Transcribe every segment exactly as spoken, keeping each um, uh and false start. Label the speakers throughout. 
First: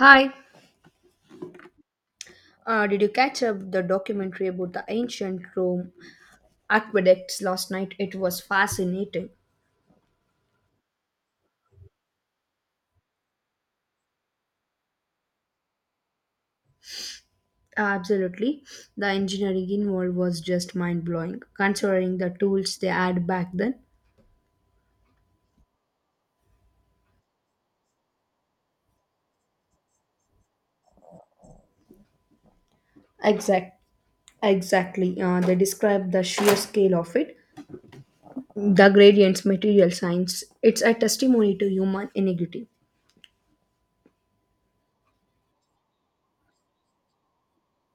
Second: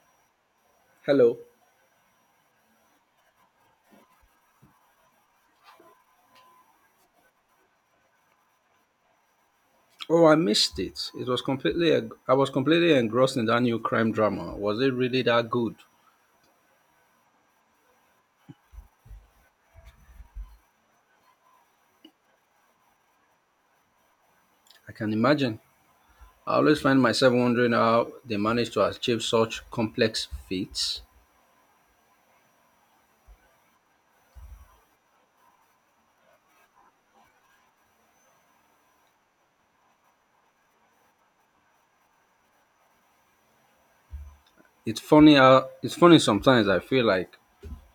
Speaker 1: Hi,
Speaker 2: Hello.
Speaker 1: uh, did you catch up the documentary about the ancient Rome aqueducts last night? It was fascinating.
Speaker 2: Oh, I missed it. It was completely I was completely engrossed in that new crime drama. Was it really that good?
Speaker 1: Absolutely. The engineering involved was just mind blowing, considering the tools they had back then.
Speaker 2: I can imagine. I always find myself wondering how they manage to achieve such complex feats.
Speaker 1: Exact, exactly. Uh, they describe the sheer scale of it, the gradients, material science. It's a testimony to human ingenuity.
Speaker 2: It's funny how it's funny sometimes I feel like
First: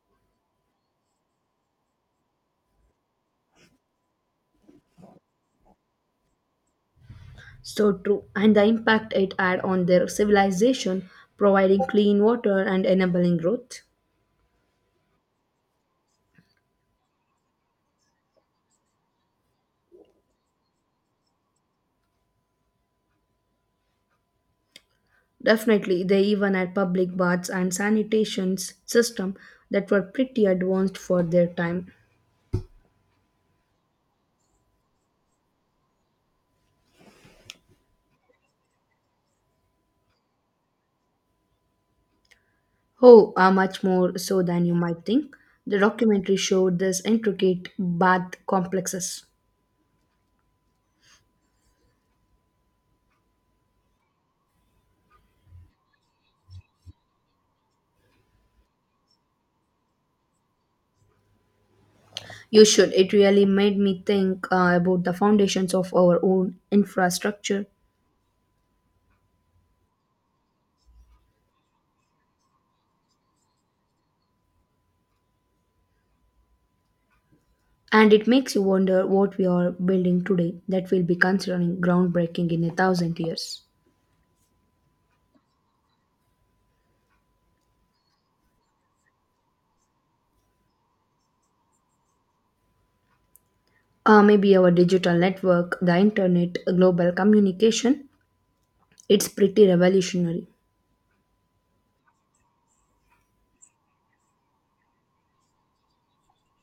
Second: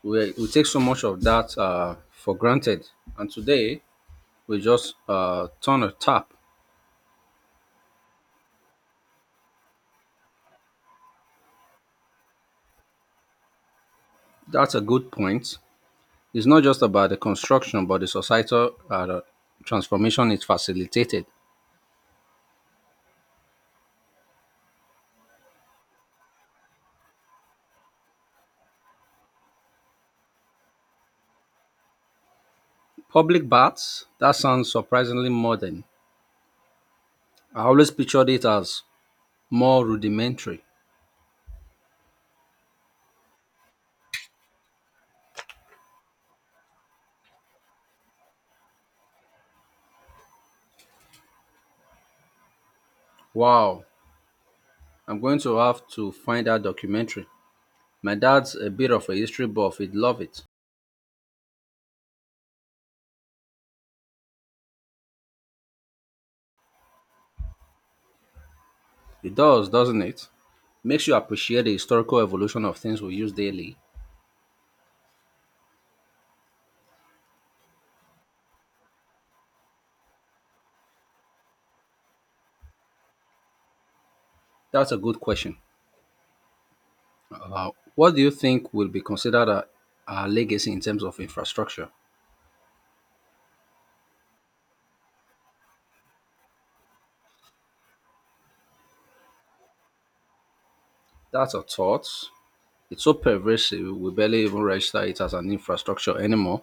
Speaker 2: we, we take so much of that uh, for granted, and today we just uh, turn a tap.
Speaker 1: So true, and the impact it had on their civilization, providing clean water and enabling growth.
Speaker 2: That's a good point. It's not just about the construction but the societal uh, transformation it facilitated.
Speaker 1: Definitely, they even had public baths and sanitation system that were pretty advanced for their time.
Speaker 2: Public baths? That sounds surprisingly modern. I always pictured it as more rudimentary.
Speaker 1: Oh, are much more so than you might think. The documentary showed this intricate bath complexes.
Speaker 2: Wow, I'm going to have to find that documentary. My dad's a bit of a history buff, he'd love it.
Speaker 1: You should. It really made me think uh, about the foundations of our own infrastructure,
Speaker 2: It does, doesn't it? Makes you appreciate the historical evolution of things we use daily.
Speaker 1: and it makes you wonder what we are building today that will be considering groundbreaking in a thousand years.
Speaker 2: That's a good question. Uh, what do you think will be considered a, a legacy in terms of infrastructure?
Speaker 1: Uh, maybe our digital network, the internet, global communication, it's pretty revolutionary.
Speaker 2: That's a thought. It's so pervasive, we barely even register it as an infrastructure anymore.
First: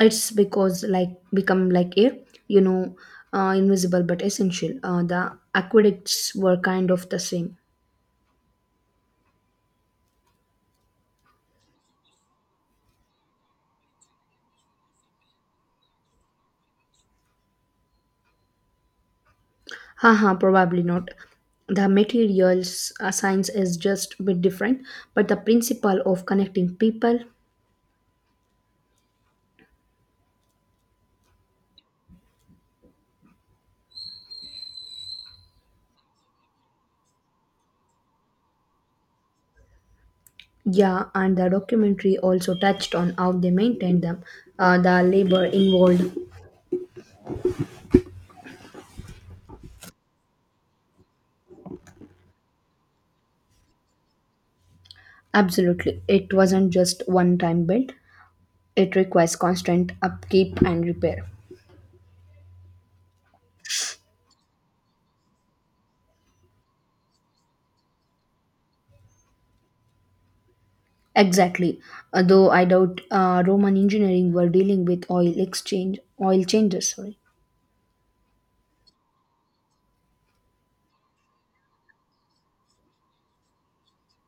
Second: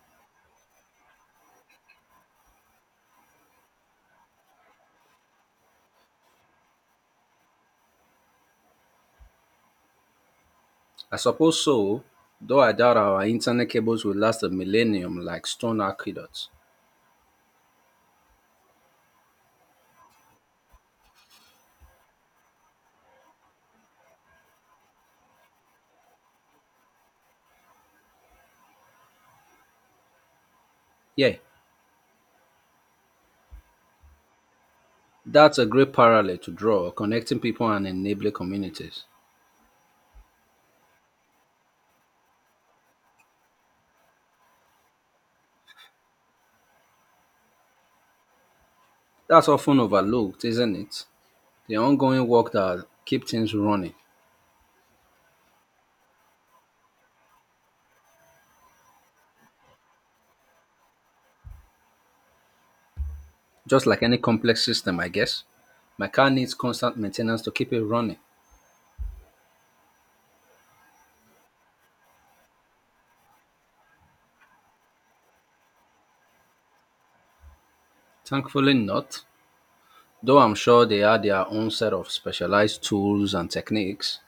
Speaker 1: It's because like become like a, you know uh, invisible but essential. Uh, the aqueducts were kind of the same.
Speaker 2: I suppose so, though I doubt our internet cables will last a millennium like stone aqueducts.
Speaker 1: Haha, probably not. The materials uh, science is just a bit different, but the principle of connecting people.
Speaker 2: Yeah, that's a great parallel to draw, connecting people and enabling communities.
Speaker 1: Yeah, and the documentary also touched on how they maintained them, uh, the labor involved.
Speaker 2: That's often overlooked, isn't it? The ongoing work that keep things running.
Speaker 1: Absolutely, it wasn't just one time built, it requires constant upkeep and repair.
Speaker 2: Just like any complex system, I guess. My car needs constant maintenance to keep it running.
Speaker 1: Exactly. Although I doubt uh, Roman engineering were dealing with oil exchange oil changes. Sorry,
Speaker 2: Thankfully not, though I'm sure they had their own set of specialized tools and techniques.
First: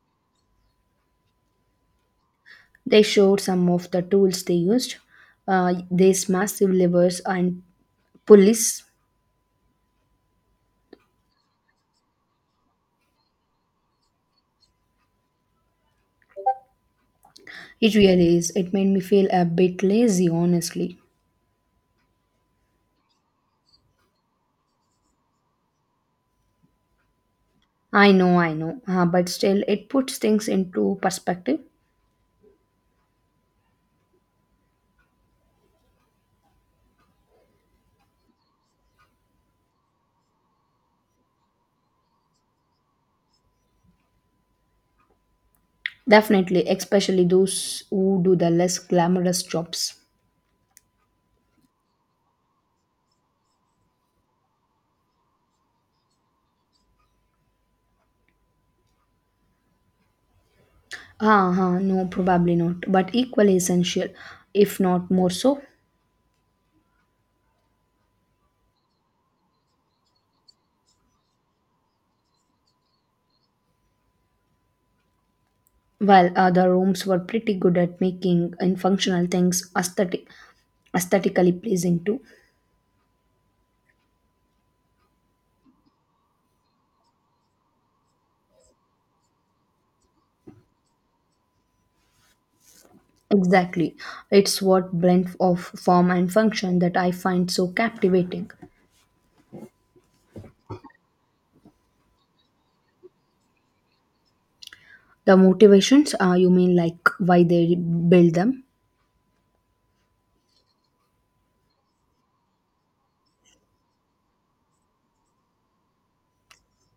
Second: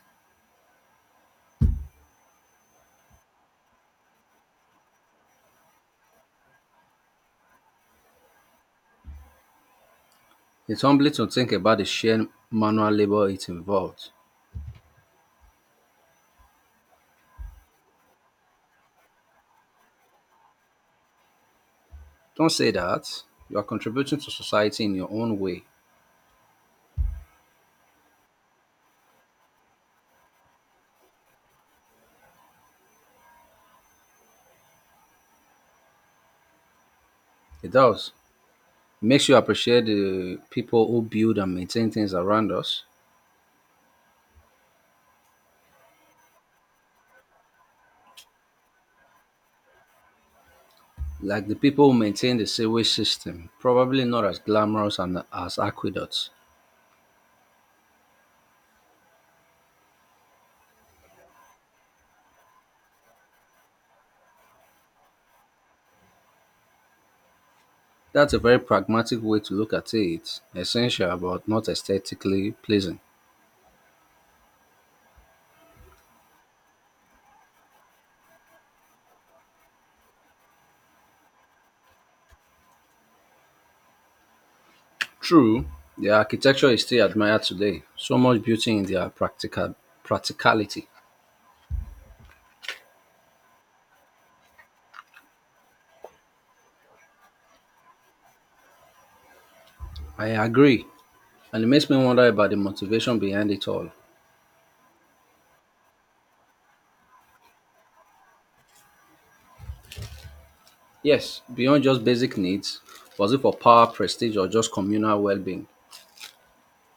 Speaker 1: they showed some of the tools they used. Uh, these massive levers and pulleys.
Speaker 2: It's humbling to think about the sheer manual labor it involved.
Speaker 1: It really is. It made me feel a bit lazy, honestly.
Speaker 2: Don't say that. You are contributing to society in your own way.
Speaker 1: I know, I know, uh, but still, it puts things into perspective.
Speaker 2: It does. It makes you appreciate the people who build and maintain things around us,
Speaker 1: Definitely, especially those who do the less glamorous jobs.
Speaker 2: like the people who maintain the sewage system, probably not as glamorous and as aqueducts.
Speaker 1: Ah, ah, no, probably not, but equally essential, if not more so.
Speaker 2: That's a very pragmatic way to look at it, essential but not aesthetically pleasing.
Speaker 1: Well, uh, the rooms were pretty good at making in functional things aesthetic, aesthetically pleasing too.
Speaker 2: True, their architecture is still admired today, so much beauty in their practical practicality.
Speaker 1: Exactly. It's what blend of form and function that I find so captivating.
Speaker 2: I agree, and it makes me wonder about the motivation behind it all.
Speaker 1: The motivations, uh, you mean like why they build them?
Speaker 2: Yes, beyond just basic needs, was it for power, prestige, or just communal well being?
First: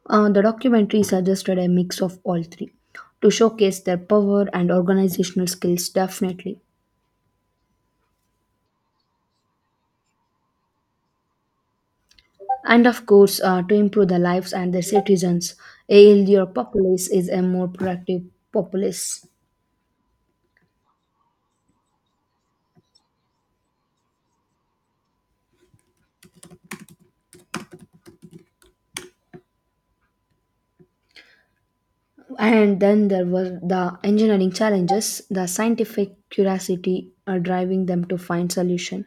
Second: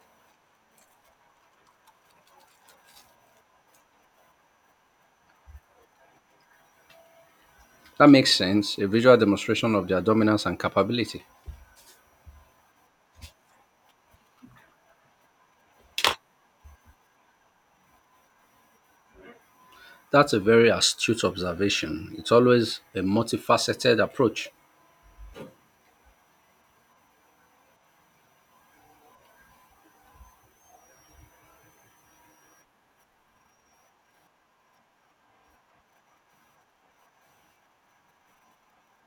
Speaker 1: Uh, the documentary suggested a mix of all three to showcase their power and organizational skills, definitely.
Speaker 2: That makes sense, a visual demonstration of their dominance and capability.
Speaker 1: And of course, uh, to improve the lives and their citizens. A healthier populace is a more productive populace.
Speaker 2: That's a very astute observation. It's always a multifaceted approach.
Speaker 1: And then there were the engineering challenges, the scientific curiosity uh, driving them to find solution.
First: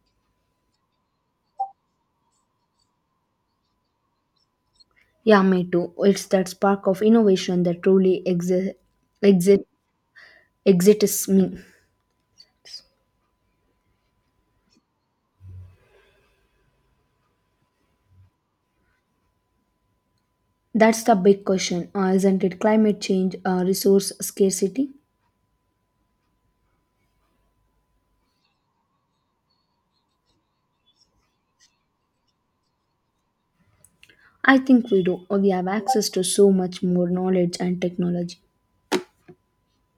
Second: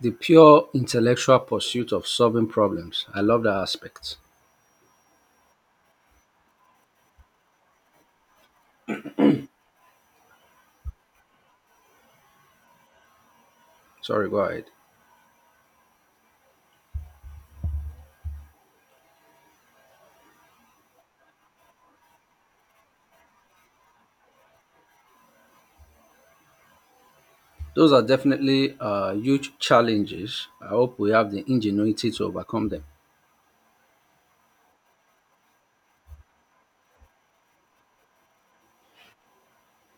Speaker 2: The pure intellectual pursuit of solving problems. I love that aspect.
Speaker 1: Yeah, me too. It's that spark of innovation that truly exi- exit exits me.
Speaker 2: Sorry, go ahead.
Speaker 1: That's the big question, uh, isn't it? Climate change, uh, resource scarcity.
Speaker 2: Those are definitely uh, huge challenges. I hope we have the ingenuity to overcome them.
Speaker 1: I think we do. We have access to so much more knowledge and technology.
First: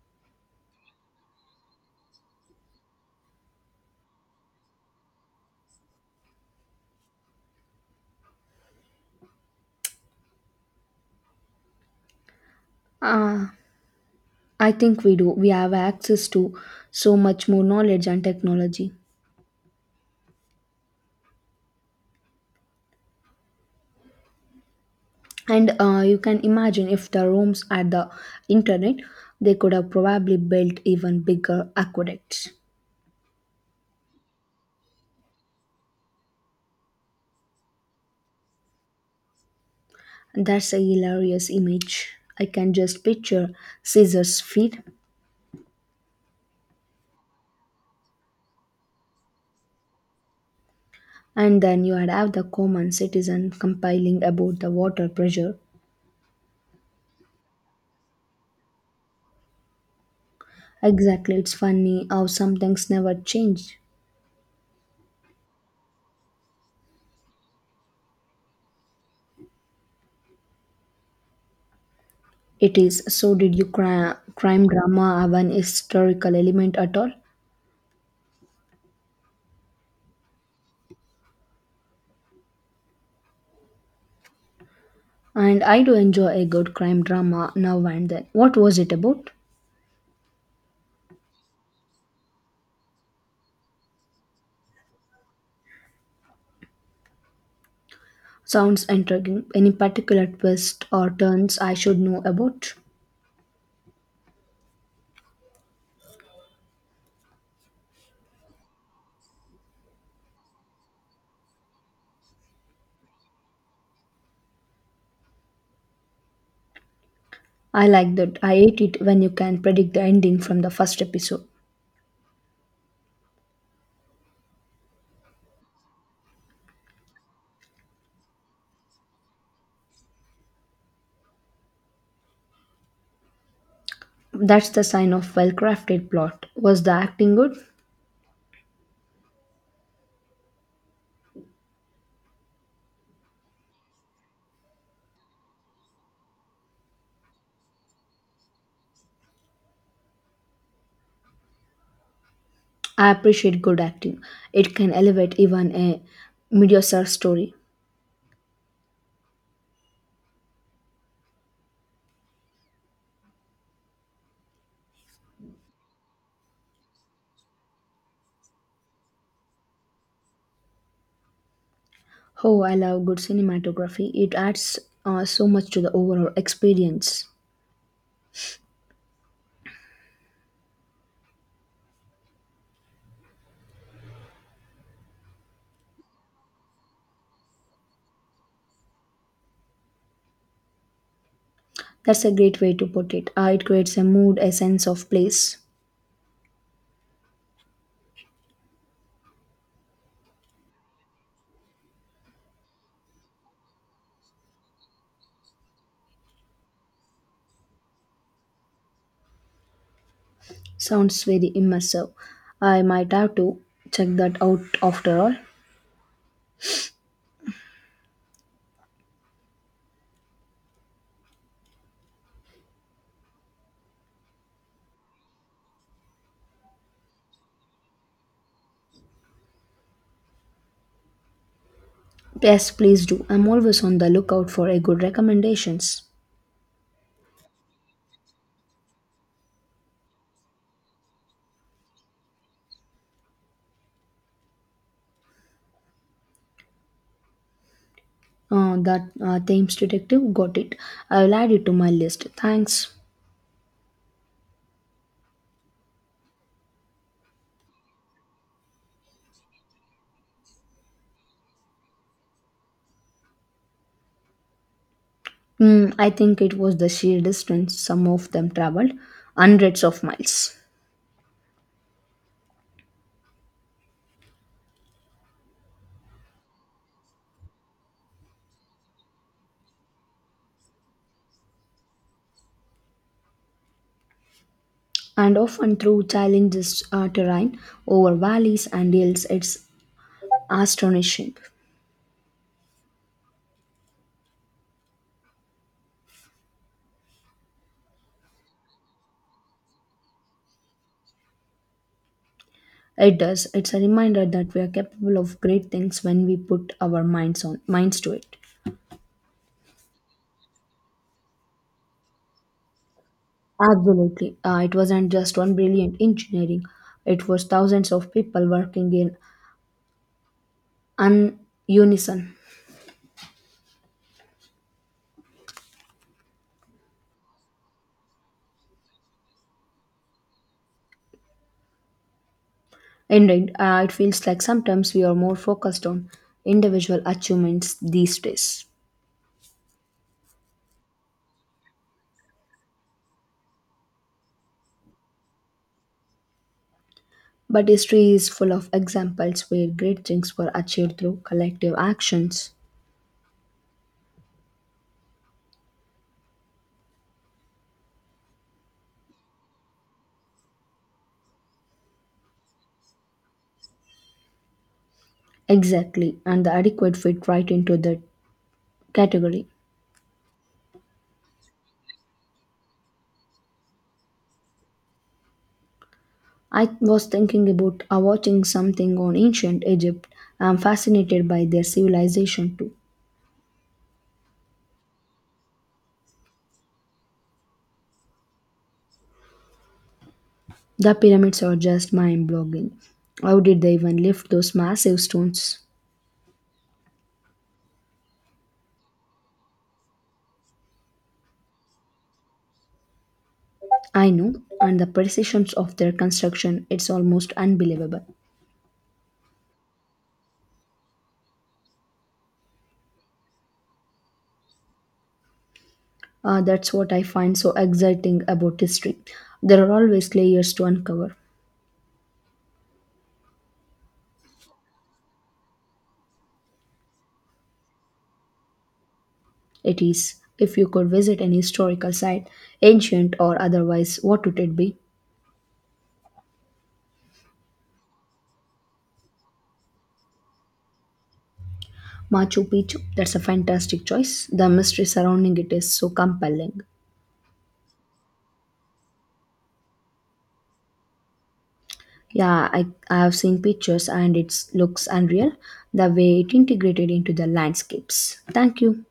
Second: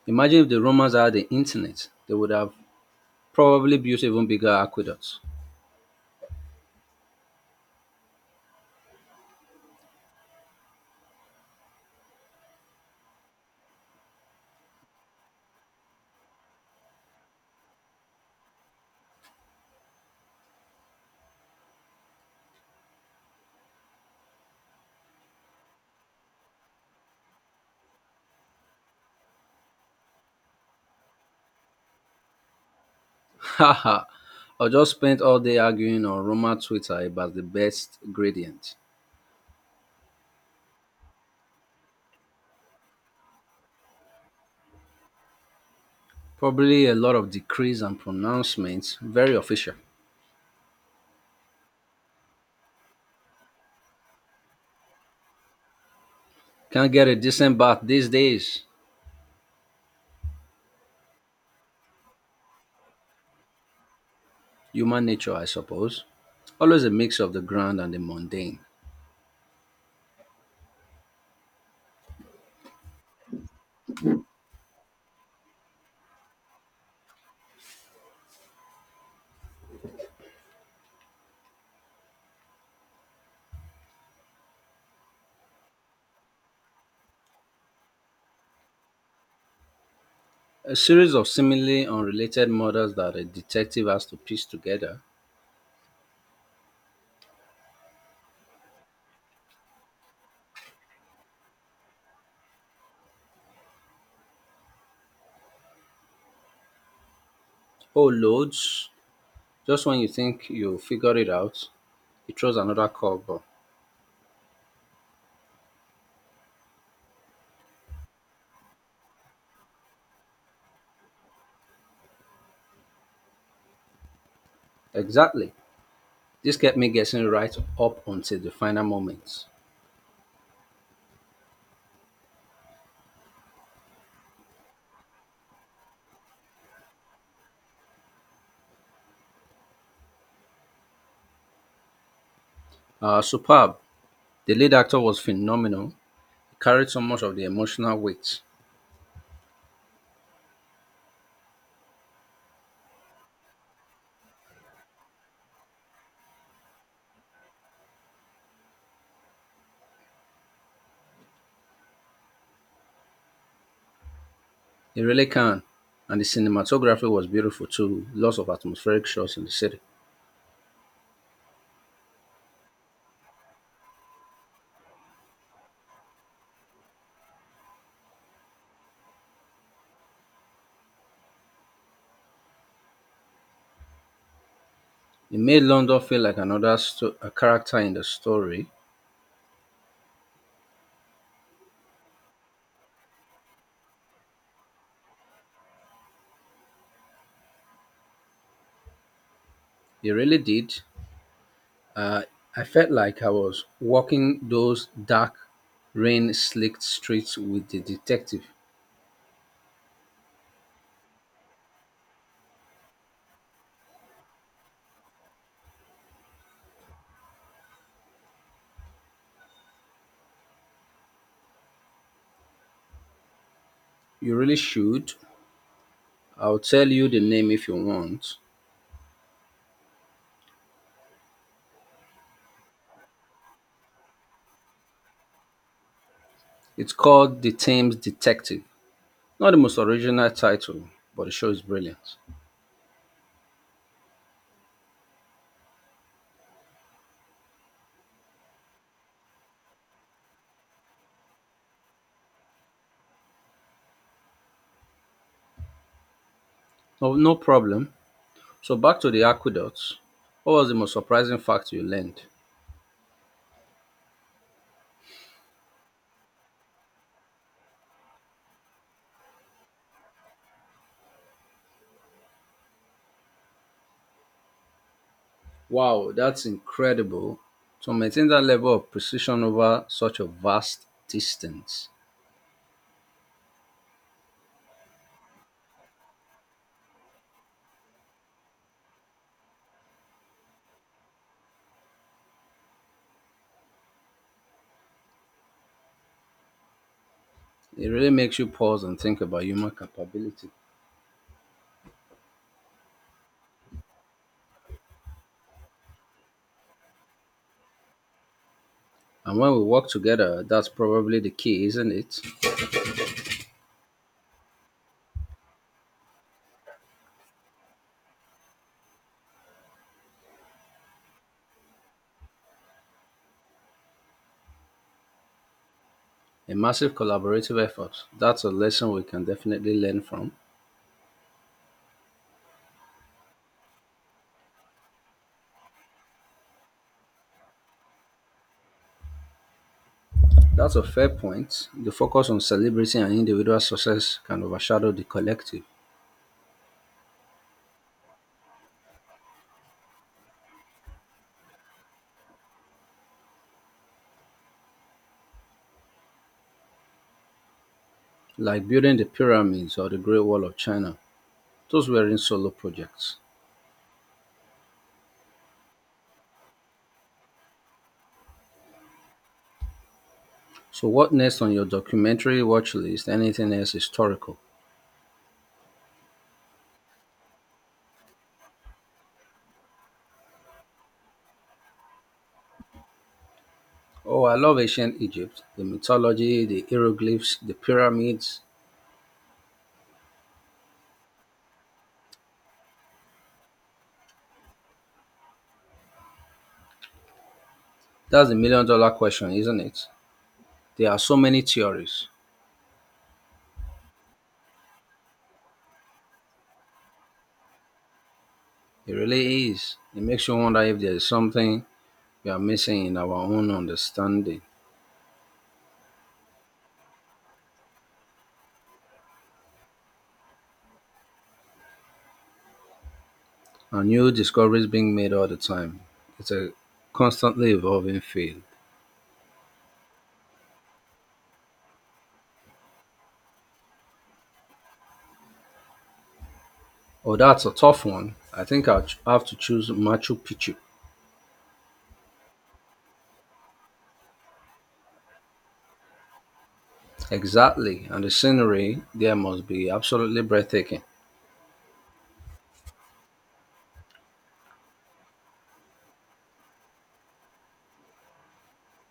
Speaker 2: Imagine if the Romans had the internet, they would have probably built even bigger aqueducts.
Speaker 1: Uh, I think we do. We have access to so much more knowledge and technology. And uh, you can imagine if the rooms had the internet, they could have probably built even bigger aqueducts.
Speaker 2: Haha, I just spent all day arguing on Roma Twitter about the best gradient.
Speaker 1: That's a hilarious image. I can just picture Caesar's feet.
Speaker 2: Probably a lot of decrees and pronouncements, very official.
Speaker 1: And then you would have the common citizen compiling about the water pressure.
Speaker 2: Can't get a decent bath these days.
Speaker 1: Exactly, it's funny how some things never change.
Speaker 2: Human nature, I suppose. Always a mix of the grand and the mundane.
Speaker 1: It is. So did you cri- crime drama have an historical element at all? And I do enjoy a good crime drama now and then. What was it about?
Speaker 2: A series of seemingly unrelated murders that a detective has to piece together.
Speaker 1: Sounds intriguing. Any particular twists or turns I should know about?
Speaker 2: Oh, loads. Just when you think you figured it out, he throws another curveball.
Speaker 1: I like that. I hate it when you can predict the ending from the first episode.
Speaker 2: Exactly. This kept me guessing right up until the final moment.
Speaker 1: That's the sign of well-crafted plot. Was the acting good?
Speaker 2: Uh, superb. The lead actor was phenomenal. He carried so much of the emotional weight.
Speaker 1: I appreciate good acting. It can elevate even a mediocre story.
Speaker 2: He really can. And the cinematography was beautiful too. Lots of atmospheric shots in the city.
Speaker 1: Oh, I love good cinematography. It adds uh, so much to the overall experience.
Speaker 2: It made London feel like another sto- a character in the story.
Speaker 1: That's a great way to put it. Uh, it creates a mood, a sense of place.
Speaker 2: It really did. Uh, I felt like I was walking those dark, rain-slicked streets with the detective.
Speaker 1: Sounds very immersive. I might have to check that out after all.
Speaker 2: You really should. I'll tell you the name if you want.
Speaker 1: Yes, please do. I'm always on the lookout for a good recommendations.
Speaker 2: It's called The Thames Detective. Not the most original title, but the show is brilliant.
Speaker 1: Uh, that uh, Thames Detective got it. I'll add it to my list. Thanks.
Speaker 2: No, no problem. So back to the aqueducts. What was the most surprising fact you learned?
Speaker 1: Mm, I think it was the sheer distance some of them traveled, hundreds of miles.
Speaker 2: Wow, that's incredible. To maintain that level of precision over such a vast distance,
Speaker 1: And often through challenges uh, terrain, over valleys and hills, it's astonishing.
Speaker 2: it really makes you pause and think about human capability.
Speaker 1: It does. It's a reminder that we are capable of great things when we put our minds on minds to it.
Speaker 2: And when we work together, that's probably the key, isn't it?
Speaker 1: Absolutely. Uh, it wasn't just one brilliant engineering. It was thousands of people working in un- unison.
Speaker 2: A massive collaborative effort. That's a lesson we can definitely learn from.
Speaker 1: Indeed, uh, it feels like sometimes we are more focused on individual achievements these days.
Speaker 2: That's a fair point. The focus on celebrating an individual success can overshadow the collective,
Speaker 1: But history is full of examples where great things were achieved through collective actions.
Speaker 2: like building the pyramids or the Great Wall of China. Those weren't solo projects.
Speaker 1: Exactly, and the adequate fit right into that category.
Speaker 2: So, what next on your documentary watch list? Anything else historical?
Speaker 1: I was thinking about uh, watching something on ancient Egypt. I'm fascinated by their civilization too.
Speaker 2: Oh, I love ancient Egypt, the mythology, the hieroglyphs, the pyramids.
Speaker 1: The pyramids are just mind blogging. How did they even lift those massive stones?
Speaker 2: That's the million dollar question, isn't it? There are so many theories.
Speaker 1: I know, and the precisions of their construction, it's almost unbelievable.
Speaker 2: It really is. It makes you wonder if there is something we are missing in our own understanding.
Speaker 1: Uh, that's what I find so exciting about history. There are always layers to uncover.
Speaker 2: And new discoveries being made all the time. It's a constantly evolving field.
Speaker 1: It is. If you could visit an historical site, ancient or otherwise, what would it be?
Speaker 2: Oh, that's a tough one. I think I'll ch- have to choose Machu Picchu.
Speaker 1: Machu Picchu. That's a fantastic choice. The mystery surrounding it is so compelling.
Speaker 2: Exactly. And the scenery there must be absolutely breathtaking.
Speaker 1: Yeah, I, I have seen pictures and it looks unreal the way it integrated into the landscapes. Thank you.